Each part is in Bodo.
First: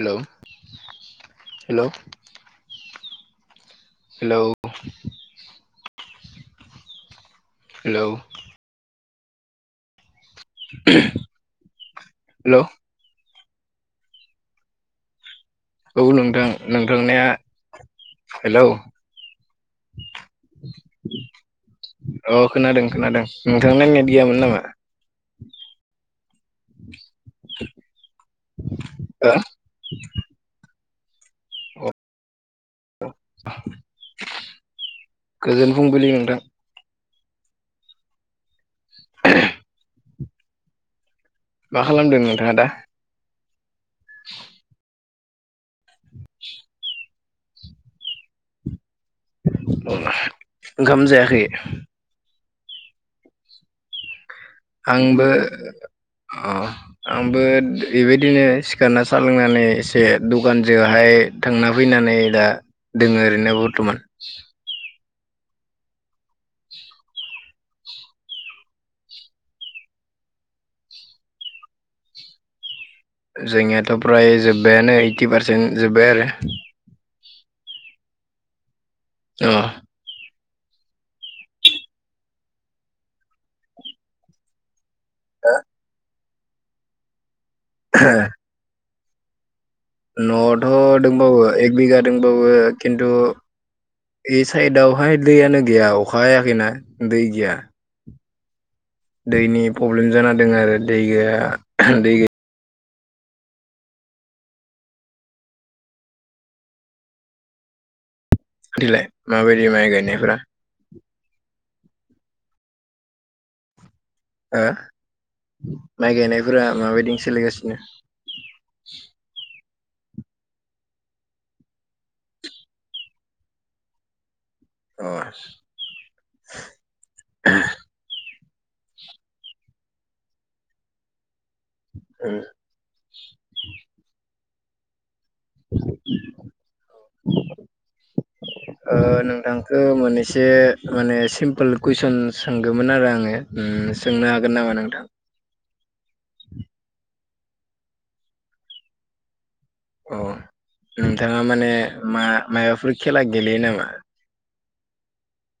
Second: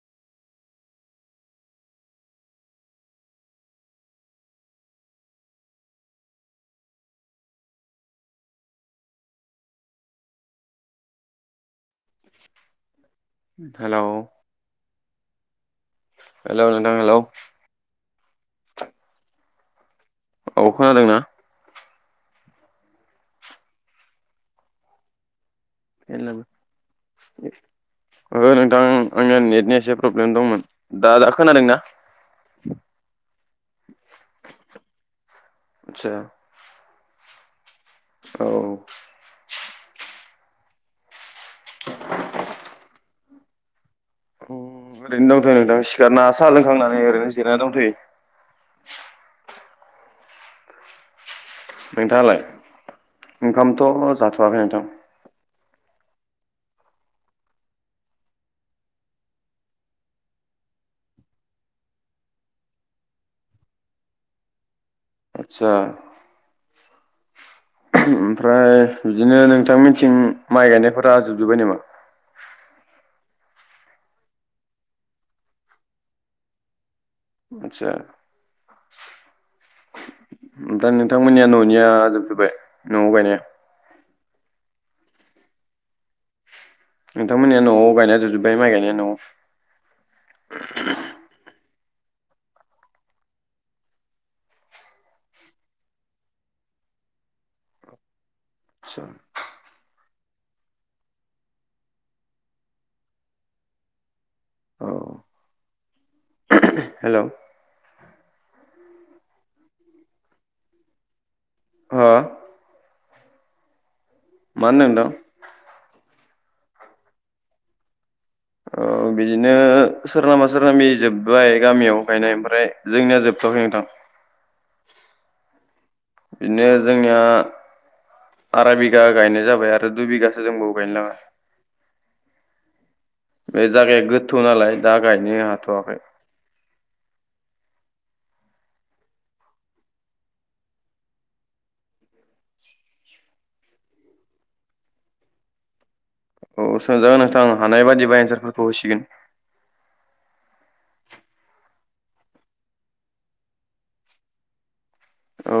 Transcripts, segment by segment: Hello hello hello hello [unintelligible] hello hello औ नोंथां हेलौ हेलौ नोंथांनाया हेलौ औ खोनादोंना अ खोनादों खोनादों नोंथां ना नेत गैयामोन नामा ओं नोंथां हो आंना नेटनि एसे प्रब्लेम दंमोन दा दा खोनादोंना अ गोजोन फुंबिलि आदसा नोंथां औ [inaudible] मा खालामदों नोंथाङा दा उम ओरैनो दंथ'यो नोंथां सिखारना साहा लोंखांनानै ओरैनो जि जिरायना दंथयो ओंखाम जायाखै नोंथाङालाय ओंखामथ' जाथ' आंबो अ आंबो बेबायदिनो सिखारना सा लोंनानै एसे दखानजोंहाय थांना फैनानै नै दा दोङो ओरैनो बर्थमान आतसा ओमफ्राय बिदिनो नोंथांमिथिं माइ गायनायफोरा जोबजोब्बाय नामा जोंनियाथ' फ्राय जोब्बायानो ओइटि पारसेन्ट जोब्बाय आरो आटचा। अ। ओमफ्राय नोंथांमोननिया न'निया जोबजोब्बाय न'आव गायनाया? हो? नोंथांमोननि न'आव गायनाया जोबजोबाय माइ गायनाया न'आव? न'आवथ' दंबावो एक बिगा दोंबावो खिन्थु बे साइदावहाय दैयानो गैया अखा हायाखैना दै गैया। आदसा दैनि प्रब्लेम जाना दोङो आरो दै गैया दै गै औ। हेलौ बिलाय माबायदि माइ गायनायफ्रा? हा? हो नोंथां? माइ गायनायफोरा माबायदि सोलिगासिनो? औ बिदिनो सोरनाबा सोरनाबा दिनि जोबबाय गामियाव गायनाय ओमफ्राय जोंनिया जोबथ'वाखै नोंथां। अ बिदिनो जोंनिया आरा बिघा गायनाय जाबाय आरो दुइ बिघासो दोंबावबो गायनो लागा। उम। बे जागाया गोथौ नालाय दा गायनो हाथ'वाखै। [inaudible] ओ नोंथांखो मोनैसो माने सिमपोल कुइसन सोंगोमोन आरो आङो। सोंनो हागोन नामा नोंथां? औ सोंजागोन नोंथां हानाय बादिबा एन्सारफोरखौ होसिगोन। अ नोंथाङा माने मा मायबाफोर खेला गेलेयो नामा? औ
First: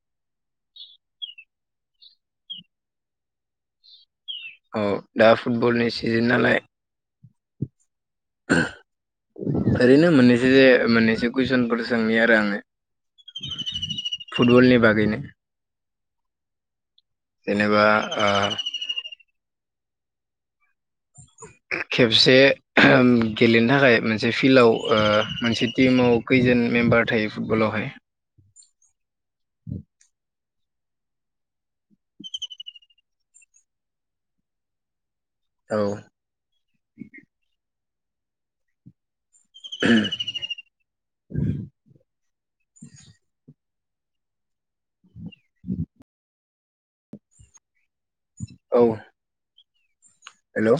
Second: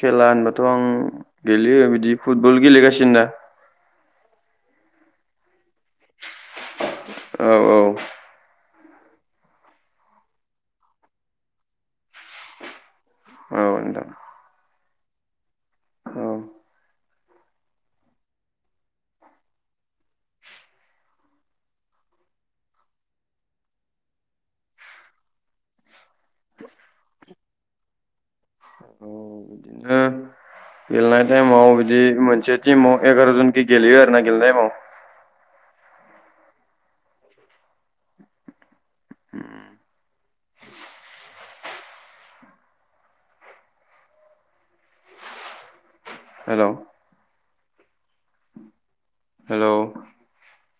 खेला होनबाथ' आं गेलेयो बिदि फुटबल गेलेगासिनो दा। औ दा फुटबलनि सिजोन नालाय। औ औ। ओरैनो मोननैसो जे मोननैसो कुइसनफोर सोंनि आरो आङो। औ नोंथां। बेनो। औ। जेनेबा ओ [inaudible] खेबसे गेलेनो थाखाय मोनसे फिल्डआव ओ मोनसे टिमाव खैजोन मेम्बार थायो फुटबलावहाय? अ बिदिनो गेलेनाय टाइमाव बिदि मोनसे टिमाव एगार' जोनखि गेलेयो आरोना गेलेनाय टाइमाव। औ। [inaudible] [inaudible] हेलौ औ। Hello hello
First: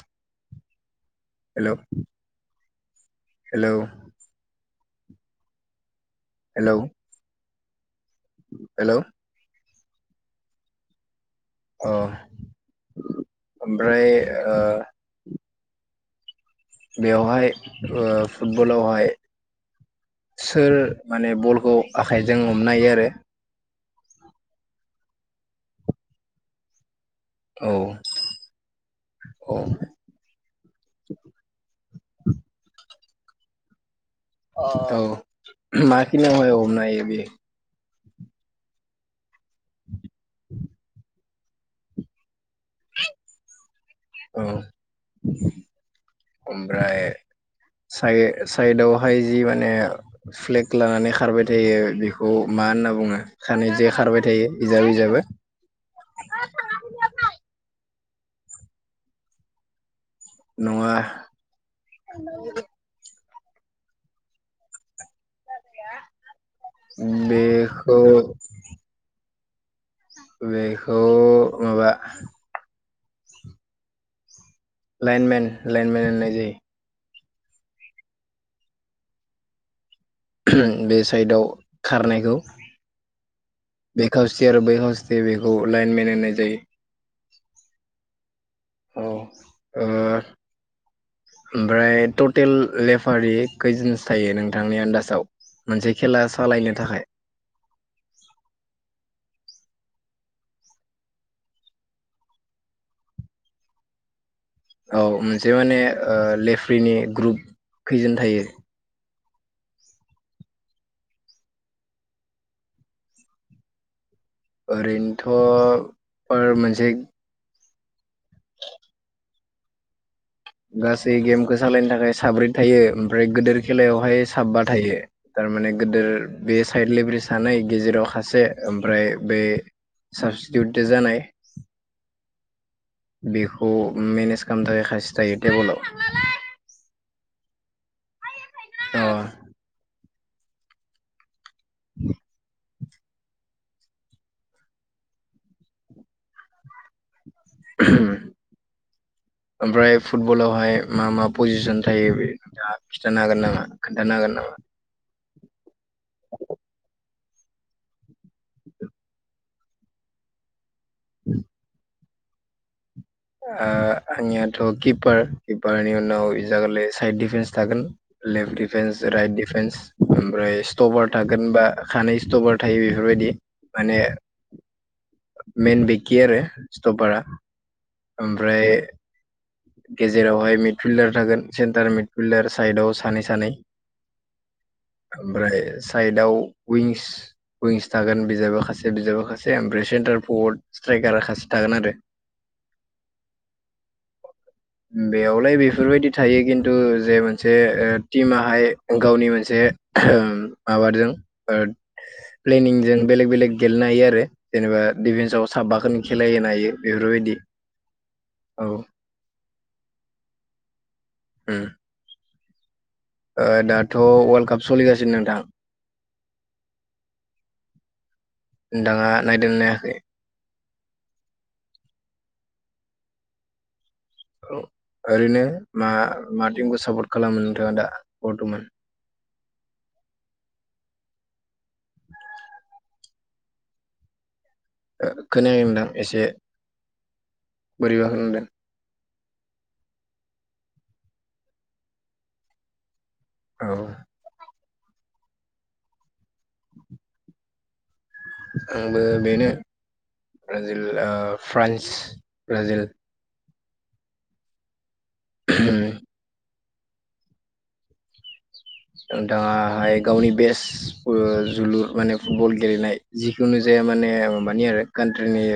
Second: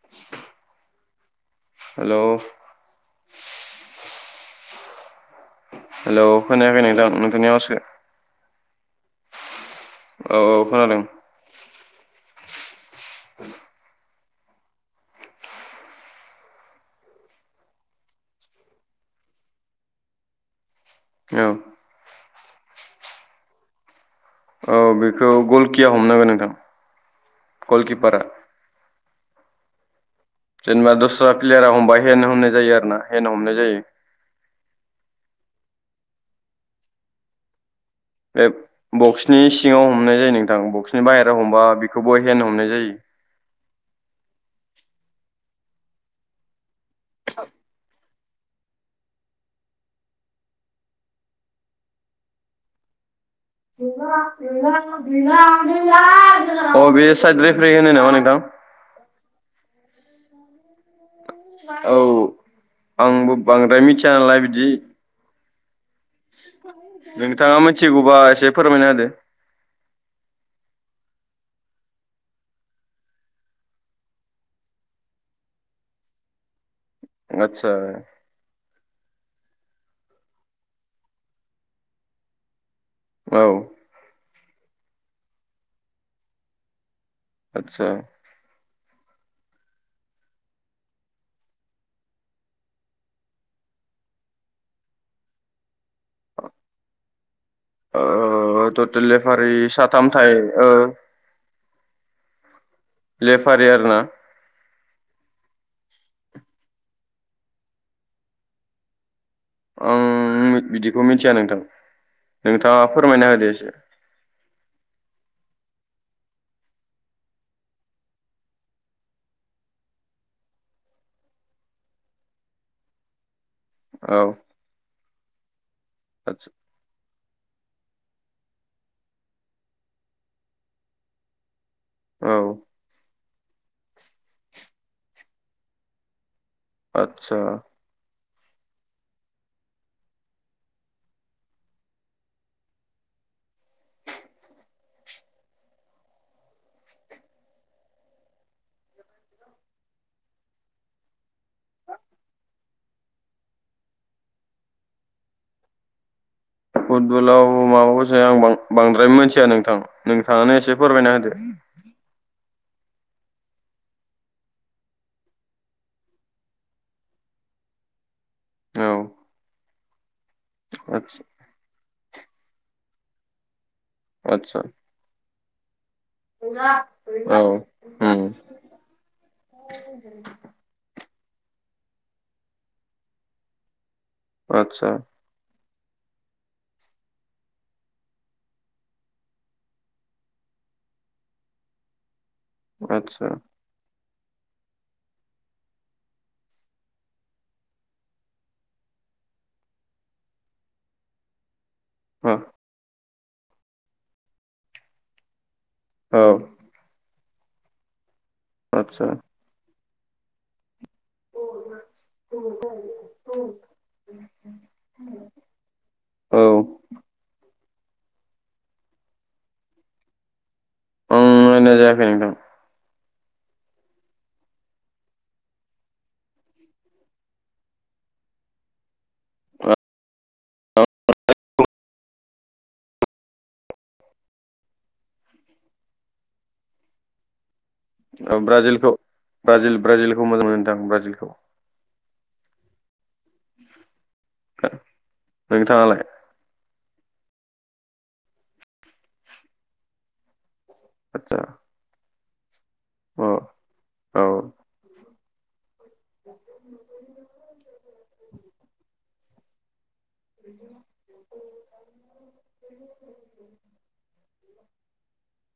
hello hello hello hello खोनायाखै नोंथां नोंथांनि आवासखो? हेलौ औ औ खोनादों। औ ओमफ्राय बेवहाय ओ फुटबलावहाय सोर माने औ बलखौ आखाइजों हमनाय आरो औ बेखौ गलकिया हमनांगोन नोंथां गलकिपारा अ जेनेबा दस्रा प्लेयारा हमबाय हेन हमनाय जायो आरो ना हेन हमनाय जायो। औ माखिनियाव हमनो हायो बियो बे बक्सनि सिङाव हमनाय जायो नोंथां बक्सनि बाहेर राव हमबा बेखौबो हेन हमनाय जायो। औ ओमफ्राय हाय साइडआवहाय जि माने फ्लेग लानानै खारबाय थायो बेखौ मा होनना बुङो? सानै जे [unintelligible] खारबाय थायो बिजाब अ बिजाबो बे साइद रेफारि होनो नामा नों हेलौ नङा औ आंबो बांद्राय मिथिया नालाय बिदि नोंथाङा बेखौ मिथिगौबा एसे फोरमायना होदो। बेखौ माबा लाइन मेन लाइन मेन होननाय जायो। आतसा बे साइडआव खारनायखौ औ सियार बै हस्थे बेखौ लाइन मेन होननाय जायो। आतसा औ ओ ओमफ्राय टटेल लेफारि कैजन्स थायो नोंथांनि आन्दाजाव मोनसे खेला सालायनो थाखाय ओ टटेल लेफारि साथाम थायो लेफारि आरो ना औ मोनसे माने ओ लेफ्रिनि ग्रुप खैजोन थायो? आं बिदिखौ मिथिया नोंथां नोंथाङा फोरमायना होदो एसे ओरैनोथ'फोर मोनसे गासै गेमखौ सालायनो थाखाय साब्रै थायो ओमफ्राय गोदोर औ खेलायावहाय साबा थायो थारमाने गोदोर आदसा बे साइड लेब्रे सानै गेजेराव खासे ओमफ्राय बे साबस्टिटिउट जानाय औ बिहु मेनेज खालामनो थाखाय खासे थायो [unintelligible] टेबोलाव आतसा अ [inaudible] [unintelligible] ओमफ्राय फुटबलावहाय मा मा पजिसन थायो बे [inaudible] खिथानो हागोन नामा खोन्थानो हागोन नामा? गोलाव माबाबो जाया आं बां-बांद्राय मिथिया नोंथां नोंथाङानो एसे फोरमायना होदो ओ आंनियाथ' किपार किपारनि उनाव इजा गोलोय साइद डिफेन्स थागोन। लेफ्ट औ डिफेन्स राइट डिफेन्स ओमफ्राय स्टभार आदसा थागोन बा खानै स्टभार थायो बेफोरबायदि माने आदसा मेन बेकखै आरो स्थ'पारा औ उम ओमफ्राय गेजेरावहाय मिडफिल्डार थागोन। सेन्टार मिड फिल्डार साइदाव सानै सानै आदसा ओमफ्राय साइडआव उइंगस उइंगस थागोन बिजाबा खासे बिजाबा खासे ओमफ्राय सेन्टार पवर्ड स्ट्राइकारा खासे थागोन आरो। आदसा बेयावलाय बेफोरबायदि थायो खिन्थु जे मोनसे टिमाहाय गावनि मोनसे, माबाजों ओ ओ प्लेनिं जों बेलेक बेलेग गेलेनो हायो आरो जेनेबा डिफेन्सआव साबाखोननो औ खेलाय होनोहायो बेफोरबायदि, औ आदसा उम [unintelligible] ओ दाथ' वर्ल्ड काप सोलिगासिनो नोंथां, औ नोथाङा नायदोंना नायाखै, ओं नायनाय जायाखै नोंथां, औ ओरैनो मा मा टिमखौ सापर्ट खालामो नोंथाङा दा बर्थमान, खोनायो होनदां एसे, बोरैबा खोनादों ब्राजिलखौ ब्राजिल ब्राजिलखौ मोजां मोनो नोंथां ब्राजिलखौ, औ नोंथाङालाय, आंबो बेनो ब्राजिल ओ आदसा फ्रान्स ब्राजिल अ औ [unintelligible] दाहाय गावनि बेस्ट जोलुर माने फुटबल गेलेनाय जिखुनु जाया माने, इनि आरे कान्ट्रिनि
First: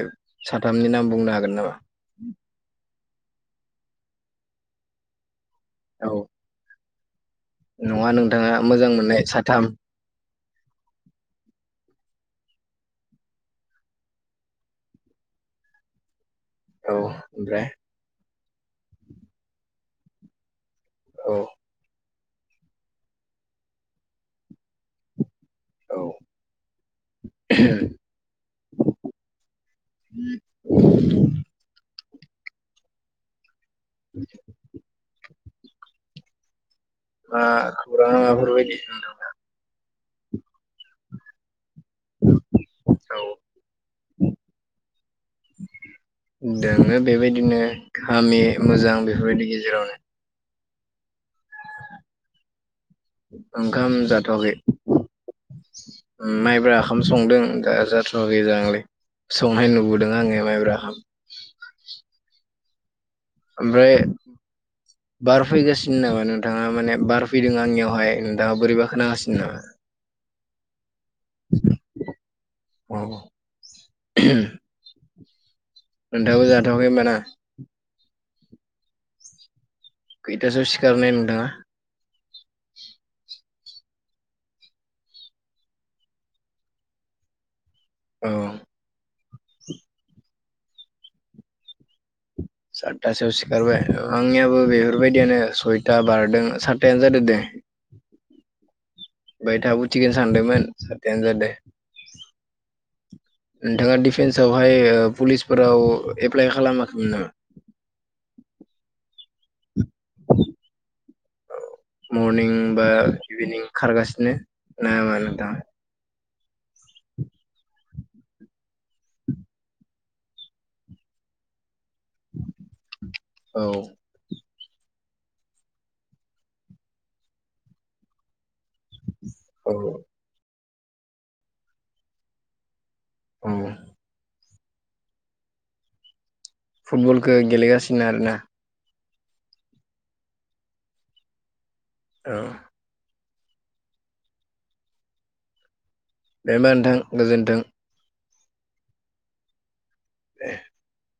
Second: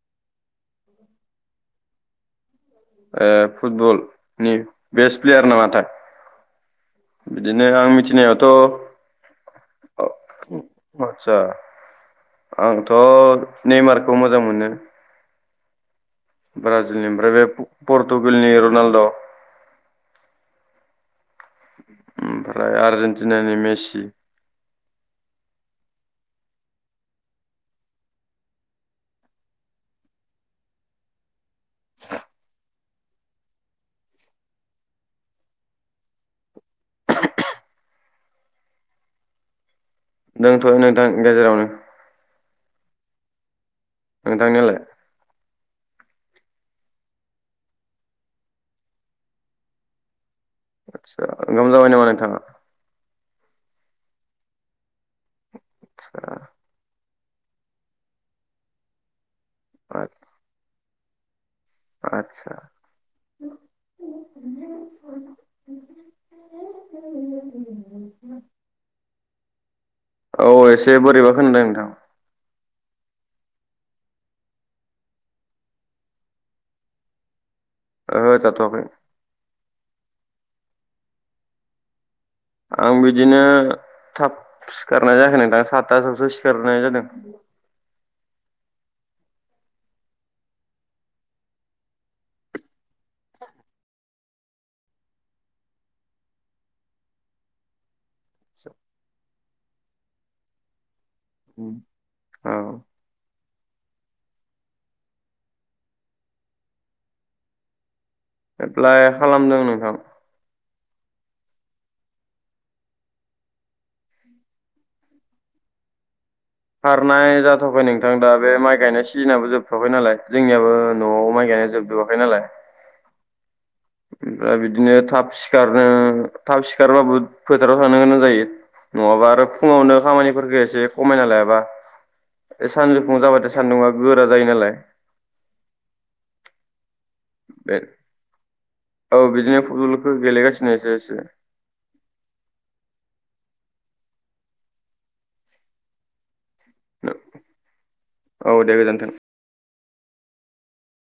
साथामनि नाम बुंनो हागोन नामा? फुटबलनि बेस्ट प्लेयार नामा? औ बिदिनो आं नङा मिथिनायावथ' नोंथाङा मोजां मोननाय साथाम आदसा आंथ' नेमारखौ मोजां मोनो, ब्राजिलनि ओमफ्राय बे पर्तुगालनि रनालद' औ ओमफ्राय आर्जेेनटिनानि मेसि, औ, आ [unintelligible] दंथ'यो नोंथां गेजेरावनो, औ नोंथांनियालाय? दोङो बेबायदिनो खामि मोजां बेफोरबायदि गेजेरावनो, आदसा ओंखाम जाबाय नामा नोंथाङा? ओंखाम जाथ'वाखै माइब्रा ओंखाम, संदों दा जाथ'वाखै आलाय संहैनो आदसा नुबोदों आङो माइब्राखाम, आदसा ओमफ्राय बारफैगासिनो नामा? नोंथाङा माने बारफैदों आंनियावहाय नोंथाङा बोरैबा खोनागासि ना औ एसे बोरैबा खोनादों नोंथां, अ, नोंथाङाबो जाथ'वाखै ओमबा ना? ओ जाथ'वाखै खैथासो सिखारनाय नोंथाङा? आं बिदिनो थाब सिखारनाय जायाखै नोंथां सातथासोआवसो सिखारनाय जादों औ सातथासोआव सिखारबाय आंनियाबो बेफोरबायदियानो सयता बारदों सातथायानो जादो दे [inaudible] [inaudible] फाय थाब उथिगोन सानदोमोन उ औ नोंथाङा डिफेन्सावहाय पुलिसफोराव एप्लाय खालामाखैमोन नामा? एप्लाइ खालामदों नोंथां [inaudible] अ मरनिं बा इभिनिं खारगासिनो ना मा नोंथाङा? खारनाय जाथ'वाखै नोंथां दा बे माइ गायनाय सिजोनाबो जोबथ'वाखै नालाय जोंनियाबो न'आव माइ गाय [unintelligible] औ ओमफ्राय बिदिनो थाब सिखारनो थाब सिखारबाबो फोथाराव थांनो गोनां जायो। नङाबा आरो औ फुङावनो खामानिफोरखौ एसे खमायना लायाबा एस सानजुफुं औ जाबाथाय सान्दुंआ गोरा जायो नालाय फुटबलखौ बे गेलेगासिनो आरोना औ बिदिनो फुटबलखौ गेलेगासिनो एसे-एसे औ दे ओमबा नोंथां गोजोनथों औ दे गोजोन्थों [inaudible]